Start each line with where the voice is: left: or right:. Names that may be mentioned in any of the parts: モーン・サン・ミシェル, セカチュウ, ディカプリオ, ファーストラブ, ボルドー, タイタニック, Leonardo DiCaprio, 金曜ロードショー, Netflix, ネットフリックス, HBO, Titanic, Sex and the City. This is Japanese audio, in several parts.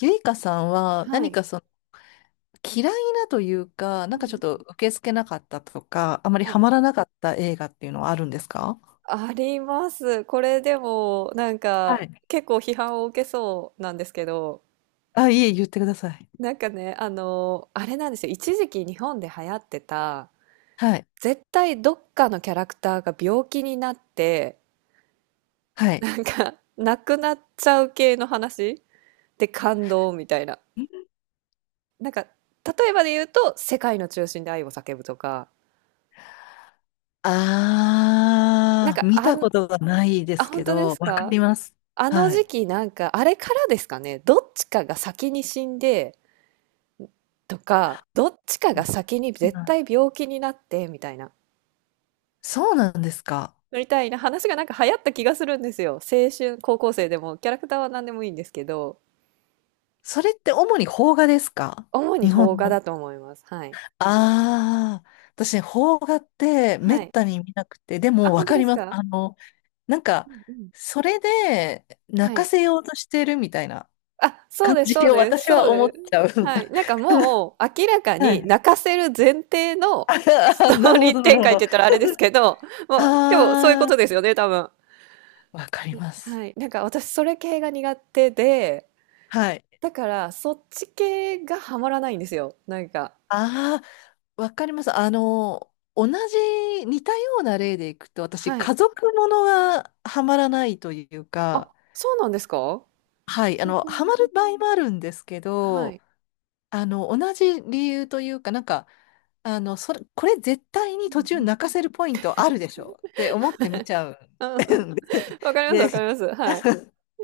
left: ゆいかさんは
right: は
left: 何
right: い。
left: かその嫌いなというか、
right: う
left: な
right: ん
left: んかちょ
right: う
left: っと
right: ん。
left: 受け付けなかったとか、あまり
right: は
left: ハ
right: い。
left: マらなかった映画っていうのはあるんですか？
right: あります。これでも、なん
left: は
right: か、
left: い。
right: 結構批判を受けそうなんですけど、
left: あ、いえ、言ってください。
right: なんかね、あれなんですよ。一時期日本で流行ってた、
left: はい。
right: 絶対どっかのキャラクターが病気になって、
left: はい。
right: なんか、亡くなっちゃう系の話で感動みたいな。なんか、例えばで言うと、世界の中心で愛を叫ぶとか、なん
left: あー、
right: か、
left: 見
right: あ
left: た
right: ん、
left: ことがないで
right: あ、
left: す
right: 本
left: け
right: 当で
left: ど、
right: す
left: わか
right: か？
left: ります。
right: あの
left: は
right: 時
left: い。
right: 期なんか、あれからですかね、どっちかが先に死んで、とか、どっちか
left: う
right: が
left: ん、
right: 先に絶対病気になって、みたいな、
left: そうなんですか。
right: みたいな話がなんか流行った気がするんですよ。青春、高校生でも、キャラクターは何でもいいんですけど、
left: それって主に邦画ですか？
right: 主に
left: 日本
right: 邦画
left: の。
right: だと思います。はい。
left: ああ、私ね、邦画ってめ
right: は
left: っ
right: い。
left: たに見なくて、で
right: あ、
left: もわ
right: 本当
left: か
right: で
left: り
right: す
left: ます。
right: か？
left: あの、なんか、
right: うんうん。
left: それで泣
right: は
left: か
right: い。
left: せようとしてるみたいな
right: あ、そう
left: 感
right: です、そ
left: じ
right: う
left: を
right: です、
left: 私
right: そ
left: は
right: う
left: 思っ
right: で
left: ちゃう。
right: す。はい。なんかもう、明らか
left: は
right: に
left: い。
right: 泣かせる前提 のス
left: あ、
right: ト
left: な
right: ー
left: るほ
right: リー
left: ど、なる
right: 展
left: ほ
right: 開って
left: ど。
right: 言ったらあれですけど、もう、今日そういうこ
left: あ
right: と ですよね、多分。
left: あ、わかります。
right: はい。なんか私それ系が苦手で、
left: はい。
right: だからそっち系がハマらないんですよ。なんか。
left: ああ、わかります。あの、同じ、似たような例でいくと、私、
right: はい。
left: 家族ものがハマらないという
right: あ、
left: か、
right: そうなんですか？
left: はい、あ
right: そ
left: の、
right: こ
left: ハマる
right: も
left: 場合もあるんですけ
right: は
left: ど、
right: い。
left: あの、同じ理由というか、なんか、あの、それ、これ絶対
right: う
left: に途中
right: ん。
left: 泣かせるポイントあるでしょって思って見ちゃう。
right: うん。わかります、
left: で、
right: わかり
left: で、
right: ます。はい。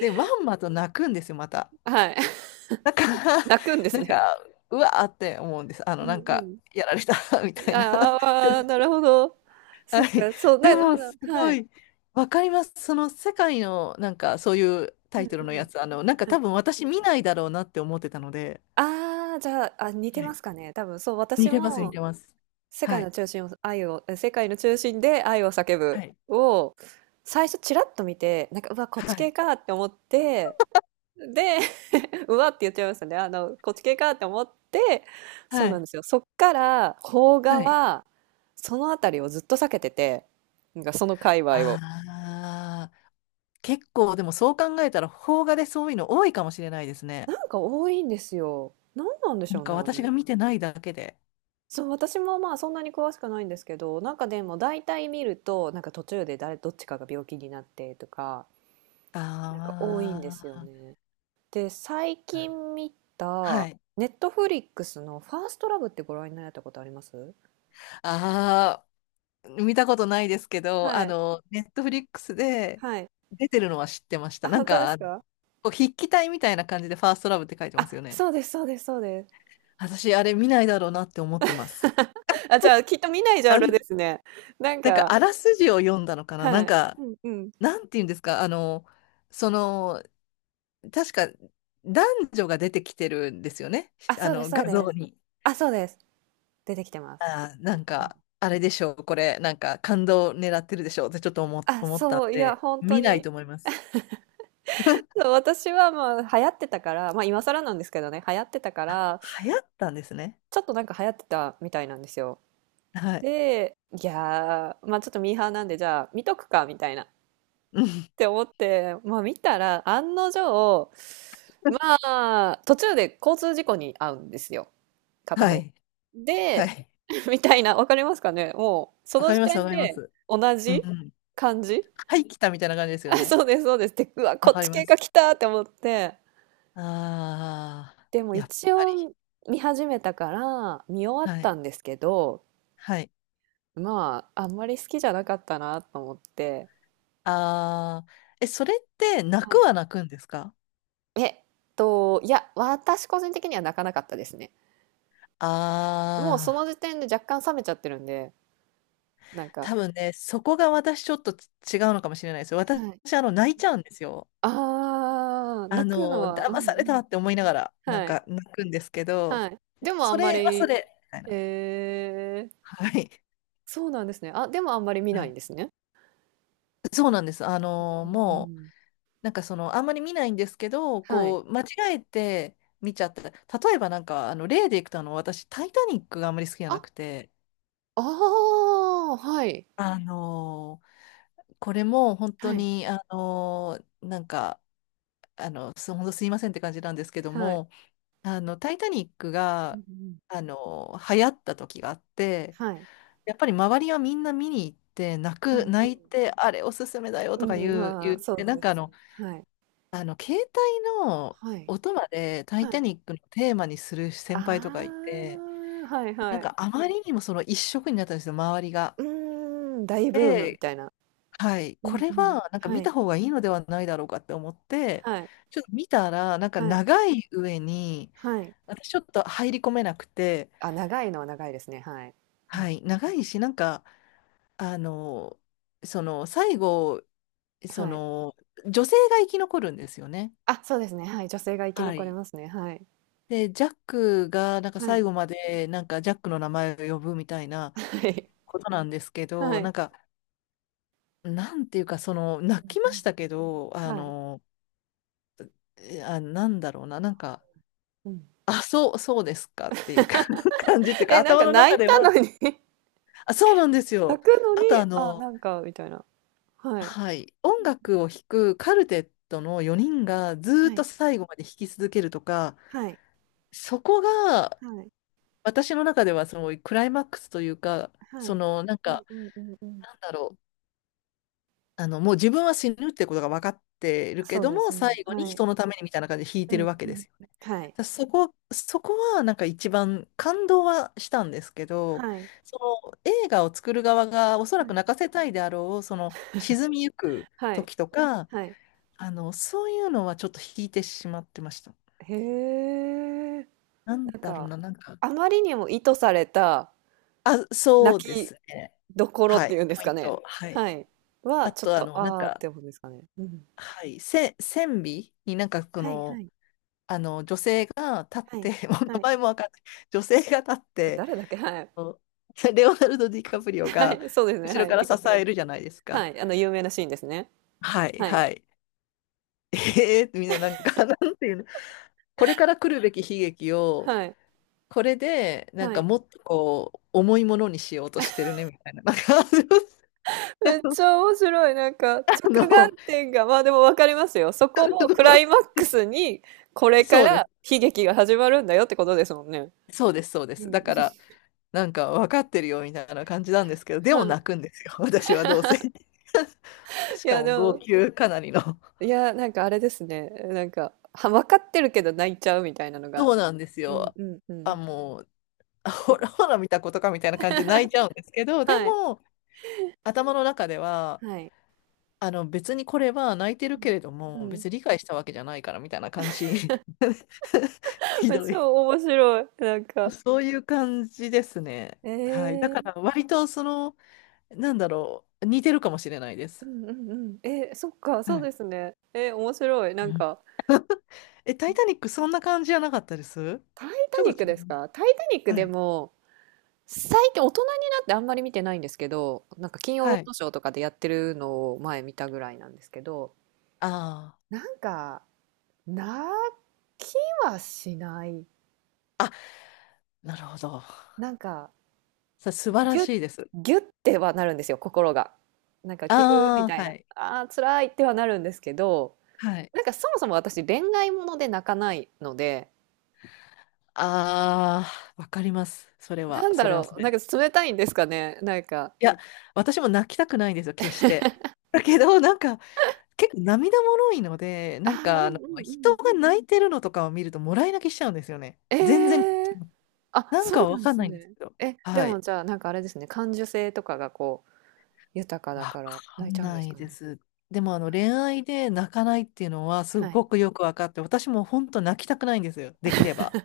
left: でまんまと泣くんですよ、また。
right: はい。
left: だから、
right: 泣くんです
left: なん
right: ね。
left: か、うわーって思うんです。あ
right: う
left: の、
right: ん
left: なん
right: う
left: か、
right: ん。
left: やられた みたいな。
right: ああ、なるほど。そ
left: は
right: っ
left: い。
right: か、そう、
left: で
right: だでも
left: も、
right: な
left: す
right: は
left: ご
right: い。
left: い、わかります。その世界の、なんか、そういう
right: う
left: タ
right: ん
left: イト
right: う
left: ルの
right: ん。
left: やつ、あの、なんか
right: は
left: 多
right: い。
left: 分私見ないだろうなって思ってたので、
right: ああ、じゃあ、あ、似て
left: はい、
right: ますかね。多分そう、
left: 似
right: 私
left: てます、似
right: も
left: てます。
right: 世
left: は
right: 界
left: い。
right: の中心を愛を、え世界の中心で愛を叫
left: は
right: ぶ
left: い。
right: を、最初ちらっと見て、なんか、うわ、こっ
left: は
right: ち系
left: い。
right: かって思って、で うわって言っちゃいましたね。こっち系かって思って、そ
left: は
right: うなん
left: い。
right: ですよ。そっから、邦画
left: はい。
right: は、そのあたりをずっと避けてて、なんかその界隈を。
left: ああ、結構でもそう考えたら邦画でそういうの多いかもしれないですね。
right: なんか多いんですよ。なんなんでし
left: なん
right: ょうね、
left: か
right: あ
left: 私
right: れ。
left: が見てないだけで。
right: そう、私もまあそんなに詳しくないんですけど、なんかでも大体見ると、なんか途中で誰、どっちかが病気になってとか、なんか多いんですよ
left: あ
right: ね。で、最
left: あ、
right: 近見
left: は
right: た、
left: い。
right: ネットフリックスのファーストラブってご覧になられたことあります？
left: ああ、見たことないですけど、
right: は
left: あ
right: い、
left: の、ネットフリックスで
right: はい。
left: 出てるのは知ってました。
right: あ、
left: なん
right: 本当で
left: か、あ
right: す
left: の、
right: か？
left: こう筆記体みたいな感じでファーストラブって書いてます
right: あ、
left: よね。
right: そうです、そうです、そうです。
left: 私、あれ見ないだろうなって思ってます。
right: あ、じゃあ、きっと見ないジャ
left: あ
right: ンルで
left: ん、
right: すね。なん
left: なんか、あ
right: か、
left: らすじを読んだのかな、
right: は
left: なん
right: い。
left: か、
right: うんうん。
left: なんて言うんですか、あの、その、確か男女が出てきてるんですよね。
right: あ、
left: あ
right: そうです、
left: の
right: そう
left: 画
right: で
left: 像
right: す。
left: に。
right: あ、そうです。出てきてます。
left: あー、なん
right: うん
left: か、あれでしょう、これ、なんか感動狙ってるでしょうってちょっと
right: あ、
left: 思ったん
right: そう、いや、
left: で、
right: 本当
left: 見ない
right: に。
left: と思います。
right: そう私はまあ、流行ってたから、まあ、今更なんですけどね、流行ってたか
left: あ、
right: ら、
left: 流行ったんですね。
right: ちょっとなんか流行ってたみたいなんですよ。
left: はい。
right: で、いやー、まあちょっとミーハーなんで、じゃあ見とくか、みたいな。っ
left: うん。
right: て思って、まあ見たら、案の定、まあ、途中で交通事故に遭うんですよ。片
left: は
right: 方が。
left: い。は
right: で、
left: い。
right: みたいな、わかりますかねもう、そ
left: わ
right: の
left: かり
right: 時
left: ます、わ
right: 点
left: かりま
right: で、
left: す。
right: 同
left: うんう
right: じ
left: ん。
right: 感じ
left: はい、来たみたいな感じですよ
right: あ、
left: ね。
right: そうです、そうです。で、うわ、
left: わ
right: こっ
left: かり
right: ち
left: ま
right: 系が
left: す。
right: 来たって思って。
left: ああ、
right: でも
left: やっ
right: 一
left: ぱり。
right: 応見始めたから見終わっ
left: は
right: た
left: い。
right: んですけど、
left: はい。
right: まあ、あんまり好きじゃなかったなと思って。
left: ああ、え、それって泣くは泣くんですか？
right: えっいや、私個人的には泣かなかったですね。もうそ
left: ああ
right: の
left: ー。
right: 時点で若干冷めちゃってるんで、なんか、
left: 多分ね、そこが私ちょっと違うのかもしれないですよ。私、
right: はい。
left: あの、泣いちゃうんですよ。
right: ああー、
left: あ
right: 泣くの
left: の、
right: は、う
left: 騙
right: ん
left: さ
right: う
left: れた
right: ん。
left: って思いながら、なん
right: はい、
left: か泣くんですけど、
right: はい。でもあ
left: そ
right: んま
left: れはそ
right: り
left: れ、みたいな。
right: えー
left: はい。
right: そうなんですね。あ、でもあんまり見な
left: は
right: いん
left: い。
right: ですね。
left: そうなんです。あの、
right: う
left: もう、
right: ん。
left: なんかその、あんまり見ないんですけど、
right: はい。
left: こう、間違えて見ちゃった。例えばなんか、あの、例でいくと、あの、私、タイタニックがあんまり好きじゃ
right: あ、
left: なくて、
right: ああ、はい。
left: あの、これも本当
right: はい、
left: に、あの、なんか、あの、ほんすいませんって感じなんですけど
right: はい。
left: も、あの、タイタニック
right: う
left: が、
right: んうん。
left: あの、流行った時があって、
right: はい。
left: やっぱり周りはみんな見に行って、
right: うん、
left: 泣いて、あれおすすめだよ
right: う
left: とか
right: ん、ま
left: 言
right: あ、
left: っ
right: そう
left: て、なん
right: で
left: か
right: す
left: あ
right: ね。
left: の、
right: はい、
left: あの、携帯の
right: はい、
left: 音までタイ
right: は
left: タ
right: い。
left: ニックのテーマにする先輩とかい
right: あ
left: て、
right: あ、はい
left: な
right: は
left: んか
right: い。
left: あまりにもその一色になったんですよ、周りが。
right: うーん、大ブームみ
left: で、
right: たいな。
left: はい、
right: う
left: こ
right: ん
left: れ
right: うん。
left: はなんか
right: は
left: 見た
right: い、
left: 方がいいのではないだろうかって思って、
right: はい、
left: ちょっと見たら、なんか
right: はい、
left: 長い上に、
right: はい。
left: 私ちょっと入り込めなくて、
right: あ、長いのは長いですね、はい。うん。
left: はい、長いし、なんか、あの、その、最後、そ
right: はい。
left: の、女性が生き残るんですよね。
right: あ、そうですね、はい、女性が生き
left: は
right: 残れ
left: い。
right: ますね、はい。
left: で、ジャックが、なんか
right: は
left: 最
right: い、
left: 後まで、なんかジャックの名前を呼ぶみたい な
right: はい、
left: ことなんですけ
right: は
left: ど、
right: い。
left: なんか、なんていうか、その、泣き
right: うん
left: ま
right: うん。
left: したけど、あ
right: はい、
left: の、え、あ、なんだろうな、なんか、
right: うん。
left: あ、そう、そうですかっていうか 感じってい うか、
right: え、なん
left: 頭
right: か
left: の
right: 泣
left: 中
right: い
left: で
right: たの
left: は、
right: に
left: あ、そうなんです
right: 泣
left: よ。
right: くの
left: あと、
right: に、
left: あ
right: あ、
left: の、
right: なんかみたいな。はい。
left: はい、音
right: うん。
left: 楽を弾くカルテットの4人がずーっ
right: は
left: と
right: い、
left: 最後まで弾き続けるとか、
right: はい、
left: そこが
right: はい、
left: 私の中ではそのクライマックスというか、
right: は
left: そ
right: い。
left: のなん
right: うん
left: か、
right: うんうんうん。
left: なんだろう、あのもう自分は死ぬってことが分かっているけ
right: そう
left: ど
right: です
left: も、
right: ね、
left: 最後に
right: はい。
left: 人のためにみたいな感じで弾い
right: う
left: て
right: ん
left: るわけ
right: う
left: で
right: ん。
left: すよね。だか
right: はい、
left: らそこはなんか一番感動はしたんですけど、
right: はい、
left: その映画を作る側がおそら
right: は
left: く
right: い、
left: 泣かせたいであろう、その沈みゆく
right: はい、
left: 時とか、
right: はい。
left: あの、そういうのはちょっと引いてしまってました。
right: へえ。
left: なん
right: なん
left: だろう
right: か、
left: な、なんか、
right: あまりにも意図された
left: あ、そう
right: 泣
left: で
right: き
left: すね。
right: どころっ
left: は
right: て
left: い、
right: いうんです
left: ポ
right: か
left: イン
right: ね。
left: ト。はい。
right: はい。は、
left: あ
right: ちょっ
left: と、あ
right: と、
left: の、なん
right: ああっ
left: か、
right: て思うんですかね。うん。
left: はい、線尾になんか、こ
right: はいは
left: の、
right: い
left: あの、女性が立っ
right: はい。
left: て、もう
right: は
left: 名
right: い。
left: 前もわかんない。女性が立っ
right: え、
left: て、
right: 誰だっけ？はい。
left: こうレオナルド・ディカプリオ
right: は
left: が
right: い、そうですね、
left: 後ろ
right: は
left: か
right: い、
left: ら
right: ディ
left: 支
right: カプリオ。
left: えるじゃないです
right: は
left: か。
right: い、有名なシーンですね。
left: はい、
right: はい。
left: はい。みんななんか、なんていうの、これから来るべき悲劇を、
right: はい。
left: これで、なん
right: は
left: か
right: い。
left: もっとこう、重いものにしようとしてるね、みたいな。なんか、
right: めっち ゃ面白い、なんか、
left: あ
right: 着
left: の、
right: 眼点が、まあ、でも分かりますよ。そ こ
left: あ
right: をクライ
left: の、
right: マックスに、これか
left: そう
right: ら
left: です。
right: 悲劇が始まるんだよってことですもんね。
left: そうです、そうで
right: う
left: す。
right: ん。
left: だから、なんか分かってるよ、みたいな感じなんですけど、で
right: は
left: も
right: い。
left: 泣くんですよ、私はどうせ。し
right: い
left: か
right: や、
left: も、
right: で
left: 号
right: も
left: 泣かなりの。
right: いや、なんかあれですね。なんか、は、わかってるけど泣いちゃうみたいなのが。
left: そうなんです
right: うん
left: よ。
right: うんう
left: あ、
right: ん。
left: もう、あ、ほら、ほら見たことか、みたいな感じで泣いちゃうんですけど、で
right: はい。
left: も、頭の中では、
right: はい。
left: あの別にこれは泣いてるけれど
right: うん。
left: も、
right: うん
left: 別に理解したわけじゃないからみたいな感じ。ひど
right: 超
left: い。
right: 面白い。なん か。
left: そういう感じですね。はい。だ
right: え
left: か
right: ー
left: ら割とその、なんだろう、似てるかもしれないで
right: う
left: す。
right: んうんうん。えー、そっか、
left: は
right: そう
left: い。
right: ですね。えー、面白い。な
left: う
right: ん
left: ん、
right: か、
left: え、タイタニックそんな感じじゃなかったです
right: タイ
left: ち
right: タ
left: ょ
right: ニ
left: っ
right: ッ
left: と
right: ク
left: 違
right: です
left: う。
right: かタイタニック
left: は
right: で
left: い。
right: も、最近大人になってあんまり見てないんですけど、なんか金曜ロ
left: は
right: ー
left: い。
right: ドショーとかでやってるのを前見たぐらいなんですけど、
left: あ
right: なんか、泣きはしない。
left: あ。あ、なるほど。
right: なんか、
left: 素晴ら
right: ギュッ
left: しいです。
right: ぎってはなるんですよ、心が。なんかギューみ
left: あ
right: た
left: あ、
right: い
left: は
right: な、
left: い。
right: あー辛いってはなるんですけど、
left: はい。
right: なんかそもそも私恋愛もので泣かないので、
left: ああ、わかります。それ
right: な
left: は、
right: んだ
left: それは。
right: ろう、なんか冷たいんですかね、なんか、
left: いや、私も泣きたくないんですよ、決して。だけど、なんか、結構涙もろいので、
right: あ
left: なん
right: ーう
left: か、あの、
right: んうんうん。
left: 人が泣いてるのとかを見ると、もらい泣きしちゃうんですよね。
right: え
left: 全然、
right: ーあ、
left: なん
right: そう
left: か
right: な
left: わ
right: んで
left: かん
right: す
left: ないんです
right: ね。
left: けど。
right: え、で
left: は
right: も
left: い。
right: じゃあなんかあれですね、感受性とかがこう豊かだ
left: わ
right: から
left: か
right: 泣いち
left: ん
right: ゃうんで
left: な
right: す
left: い
right: か
left: で
right: ね。
left: す。でも、あの、恋愛で泣かないっていうのは、す
right: はい。
left: ごくよくわかって、私も本当泣きたくないんですよ、できれば。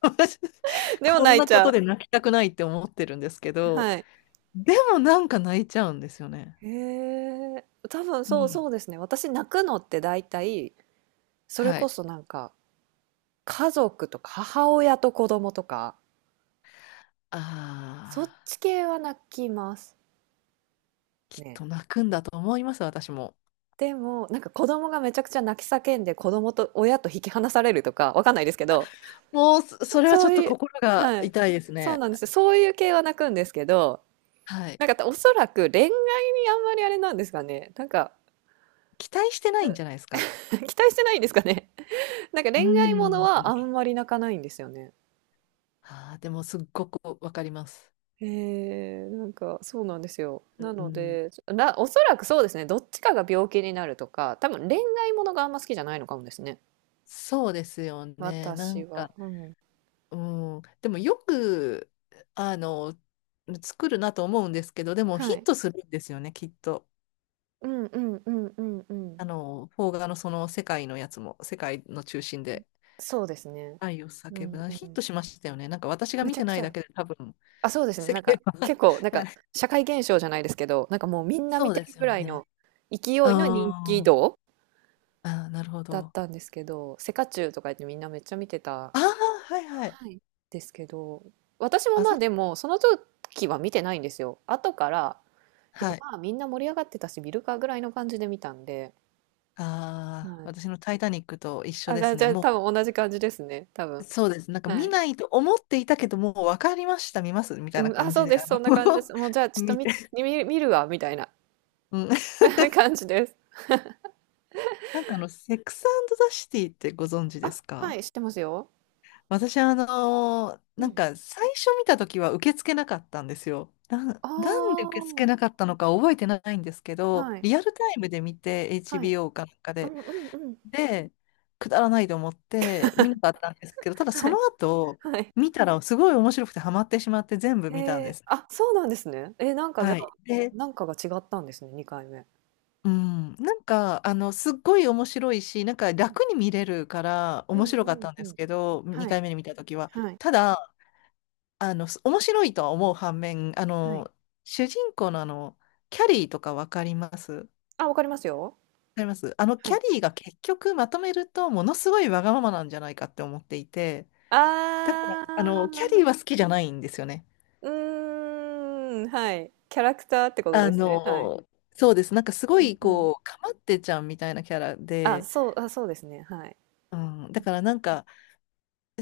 left: 私
right: でも
left: こん
right: 泣い
left: な
right: ち
left: こと
right: ゃ
left: で泣きたくないって思ってるんですけ
right: う。
left: ど、
right: はい。
left: でもなんか泣いちゃうんですよね。
right: へえ、多分
left: う
right: そう
left: ん。
right: そうですね。私泣くのって大体、それ
left: は
right: こ
left: い。
right: そなんか家族とか母親と子供とか、
left: あ
right: そっ
left: あ。
right: ち系は泣きます。
left: きっ
right: ね。
left: と泣くんだと思います、私も。
right: でも、なんか子供がめちゃくちゃ泣き叫んで、子供と親と引き離されるとか、わかんないですけど、
left: もう、それはち
right: そ
left: ょ
right: う
left: っと
right: いう
left: 心が
right: はい。
left: 痛いです
right: そう
left: ね。
right: なんですよ。そういう系は泣くんですけど、
left: はい。
right: なんかおそらく恋愛にあんまりあれなんですかね。なんか
left: 期待してないんじゃないですか。
right: 期待してないんですかね。なんか
left: う
right: 恋愛もの
left: ん。
right: はあんまり泣かないんですよね。
left: あーでもすっごくわかります。
right: えー、なんかそうなんですよ。な
left: う
right: の
left: ん。
right: で、ら、おそらくそうですね、どっちかが病気になるとか、多分恋愛ものがあんま好きじゃないのかもですね。
left: そうですよね。な
right: 私
left: ん
right: は。
left: か、
right: うん。
left: うん。でもよく、あの、作るなと思うんですけど、でもヒ
right: は
left: ッ
right: い。
left: トするんですよね、きっと。
right: うんうんうんうんうん。
left: あの、邦画のその世界のやつも、世界の中心で
right: そうですね。
left: 愛を
right: う
left: 叫
right: ん
left: ぶな。
right: う
left: ヒッ
right: ん。
left: トしましたよね。なんか私が
right: め
left: 見
right: ちゃ
left: て
right: く
left: な
right: ち
left: い
right: ゃ。
left: だけで多分、
right: あ、そうですね。
left: 世
right: なんか
left: 界は
right: 結構、なんか社会現象じゃないですけど、なんかもうみんな
left: そ
right: 見
left: う
right: て
left: で
right: る
left: す
right: ぐ
left: よ
right: らい
left: ね。
right: の勢いの人気
left: あ
right: 度
left: ーあー、なるほ
right: だっ
left: ど。
right: たんですけど、セカチュウとか言ってみんなめっちゃ見てた
left: ああ、はいはい。
right: はい。ですけど、私も
left: あ、
right: ま
left: そ
right: あで
left: れ、
right: も、その時は見てないんですよ。後から、いや
left: はい。
right: まあみんな盛り上がってたし、見るかぐらいの感じで見たんで、は
left: ああ、
right: い。
left: 私のタイタニックと一緒
right: あ、じ
left: で
right: ゃあ、
left: す
right: じ
left: ね。
right: ゃあ多
left: も
right: 分同じ感じですね、多
left: う、
right: 分。
left: そうです。なんか
right: は
left: 見
right: い。
left: ないと思っていたけど、もう分かりました、見ます、み
right: う
left: たいな
right: ん、あ、
left: 感
right: そ
left: じ
right: う
left: で、
right: で
left: あ
right: す、そん
left: の
right: な感じです。もうじゃあちょっと
left: 見
right: み
left: て。
right: 見、見るわ、みたいな
left: うん、
right: 感じです。
left: なんかあの、セックスザシティってご存知で
right: あ、
left: す
right: は
left: か？
right: い、知ってますよ。
left: 私、あのー
right: う
left: なん
right: ん。
left: か最初見た時は受け付けなかったんですよ。
right: あ
left: なんで受け付け
right: あ、
left: なかったのか覚えてないんですけど、
right: はい、
left: リアルタイムで見て
right: はい。
left: HBO かなんか
right: う
left: で、
right: んうんうん。
left: で、くだらないと思って見なかったんですけど、ただそ
right: は
left: の
right: い、
left: 後、
right: はい。
left: 見たらすごい面白くてハマってしまって全部
right: え
left: 見たんで
right: ー、
left: すね。
right: あ、そうなんですね。えー、なんかじゃ
left: は
right: あ、
left: い。で、
right: なんかが違ったんですね、2回目。
left: うん、なんか、あの、すっごい面白いし、なんか楽に見れるから
right: う
left: 面
right: ん
left: 白
right: う
left: かっ
right: ん
left: たん
right: う
left: です
right: ん。
left: けど、
right: は
left: 2
right: い、
left: 回目に見た時は。
right: はい、
left: ただ、あの、面白いとは思う反面、あ
right: はい。
left: の、主人公のあの、キャリーとかわかります、わ
right: あ、わかりますよ。
left: かります、あの、
right: は
left: キャ
right: い。
left: リーが結局まとめると、ものすごいわがままなんじゃないかって思っていて、
right: あ
left: だから、あの、キャリーは
right: あ、
left: 好きじゃないんですよね。
right: うーん、はい。キャラクターってこと
left: あ
right: ですね。はい。
left: の、そうです。なんかすご
right: うん
left: い、
right: うん。
left: こう、かまってちゃんみたいなキャラ
right: あ、
left: で、
right: そう、あ、そうですね。はい。
left: うん、だからなんか、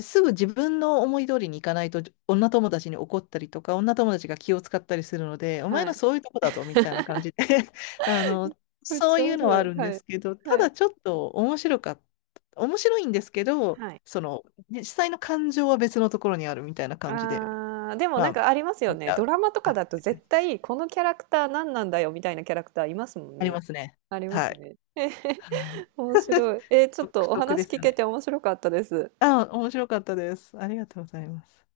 left: すぐ自分の思い通りにいかないと女友達に怒ったりとか女友達が気を使ったりするのでお前
right: は
left: の
right: い。
left: そういうとこだぞみたいな 感じで あの、
right: めっ
left: そ
right: ち
left: う
right: ゃ
left: い
right: 面
left: うのは
right: 白
left: あ
right: い。
left: るんで
right: はい。
left: すけど、た
right: はい。
left: だちょっと面白かった、面白いんですけど、
right: はい。
left: そのね、実際の感情は別のところにあるみたいな感じで、
right: ああ、でも
left: ま
right: なん
left: あ
right: かありますよ
left: 見ち
right: ね。
left: ゃ
right: ド
left: う
right: ラマとか
left: 感
right: だと
left: じで
right: 絶
left: す、
right: 対このキャラクター何なんだよみたいなキャラクターいますもん
left: あり
right: ね。
left: ますね、
right: ありま
left: は
right: す
left: い、
right: ね。
left: はい、
right: 面白い。えーちょっ
left: 独
right: とお
left: 特で
right: 話
left: す
right: 聞
left: よ
right: け
left: ね、
right: て面白かったです。
left: あ、面白かったです、ありがとうございます。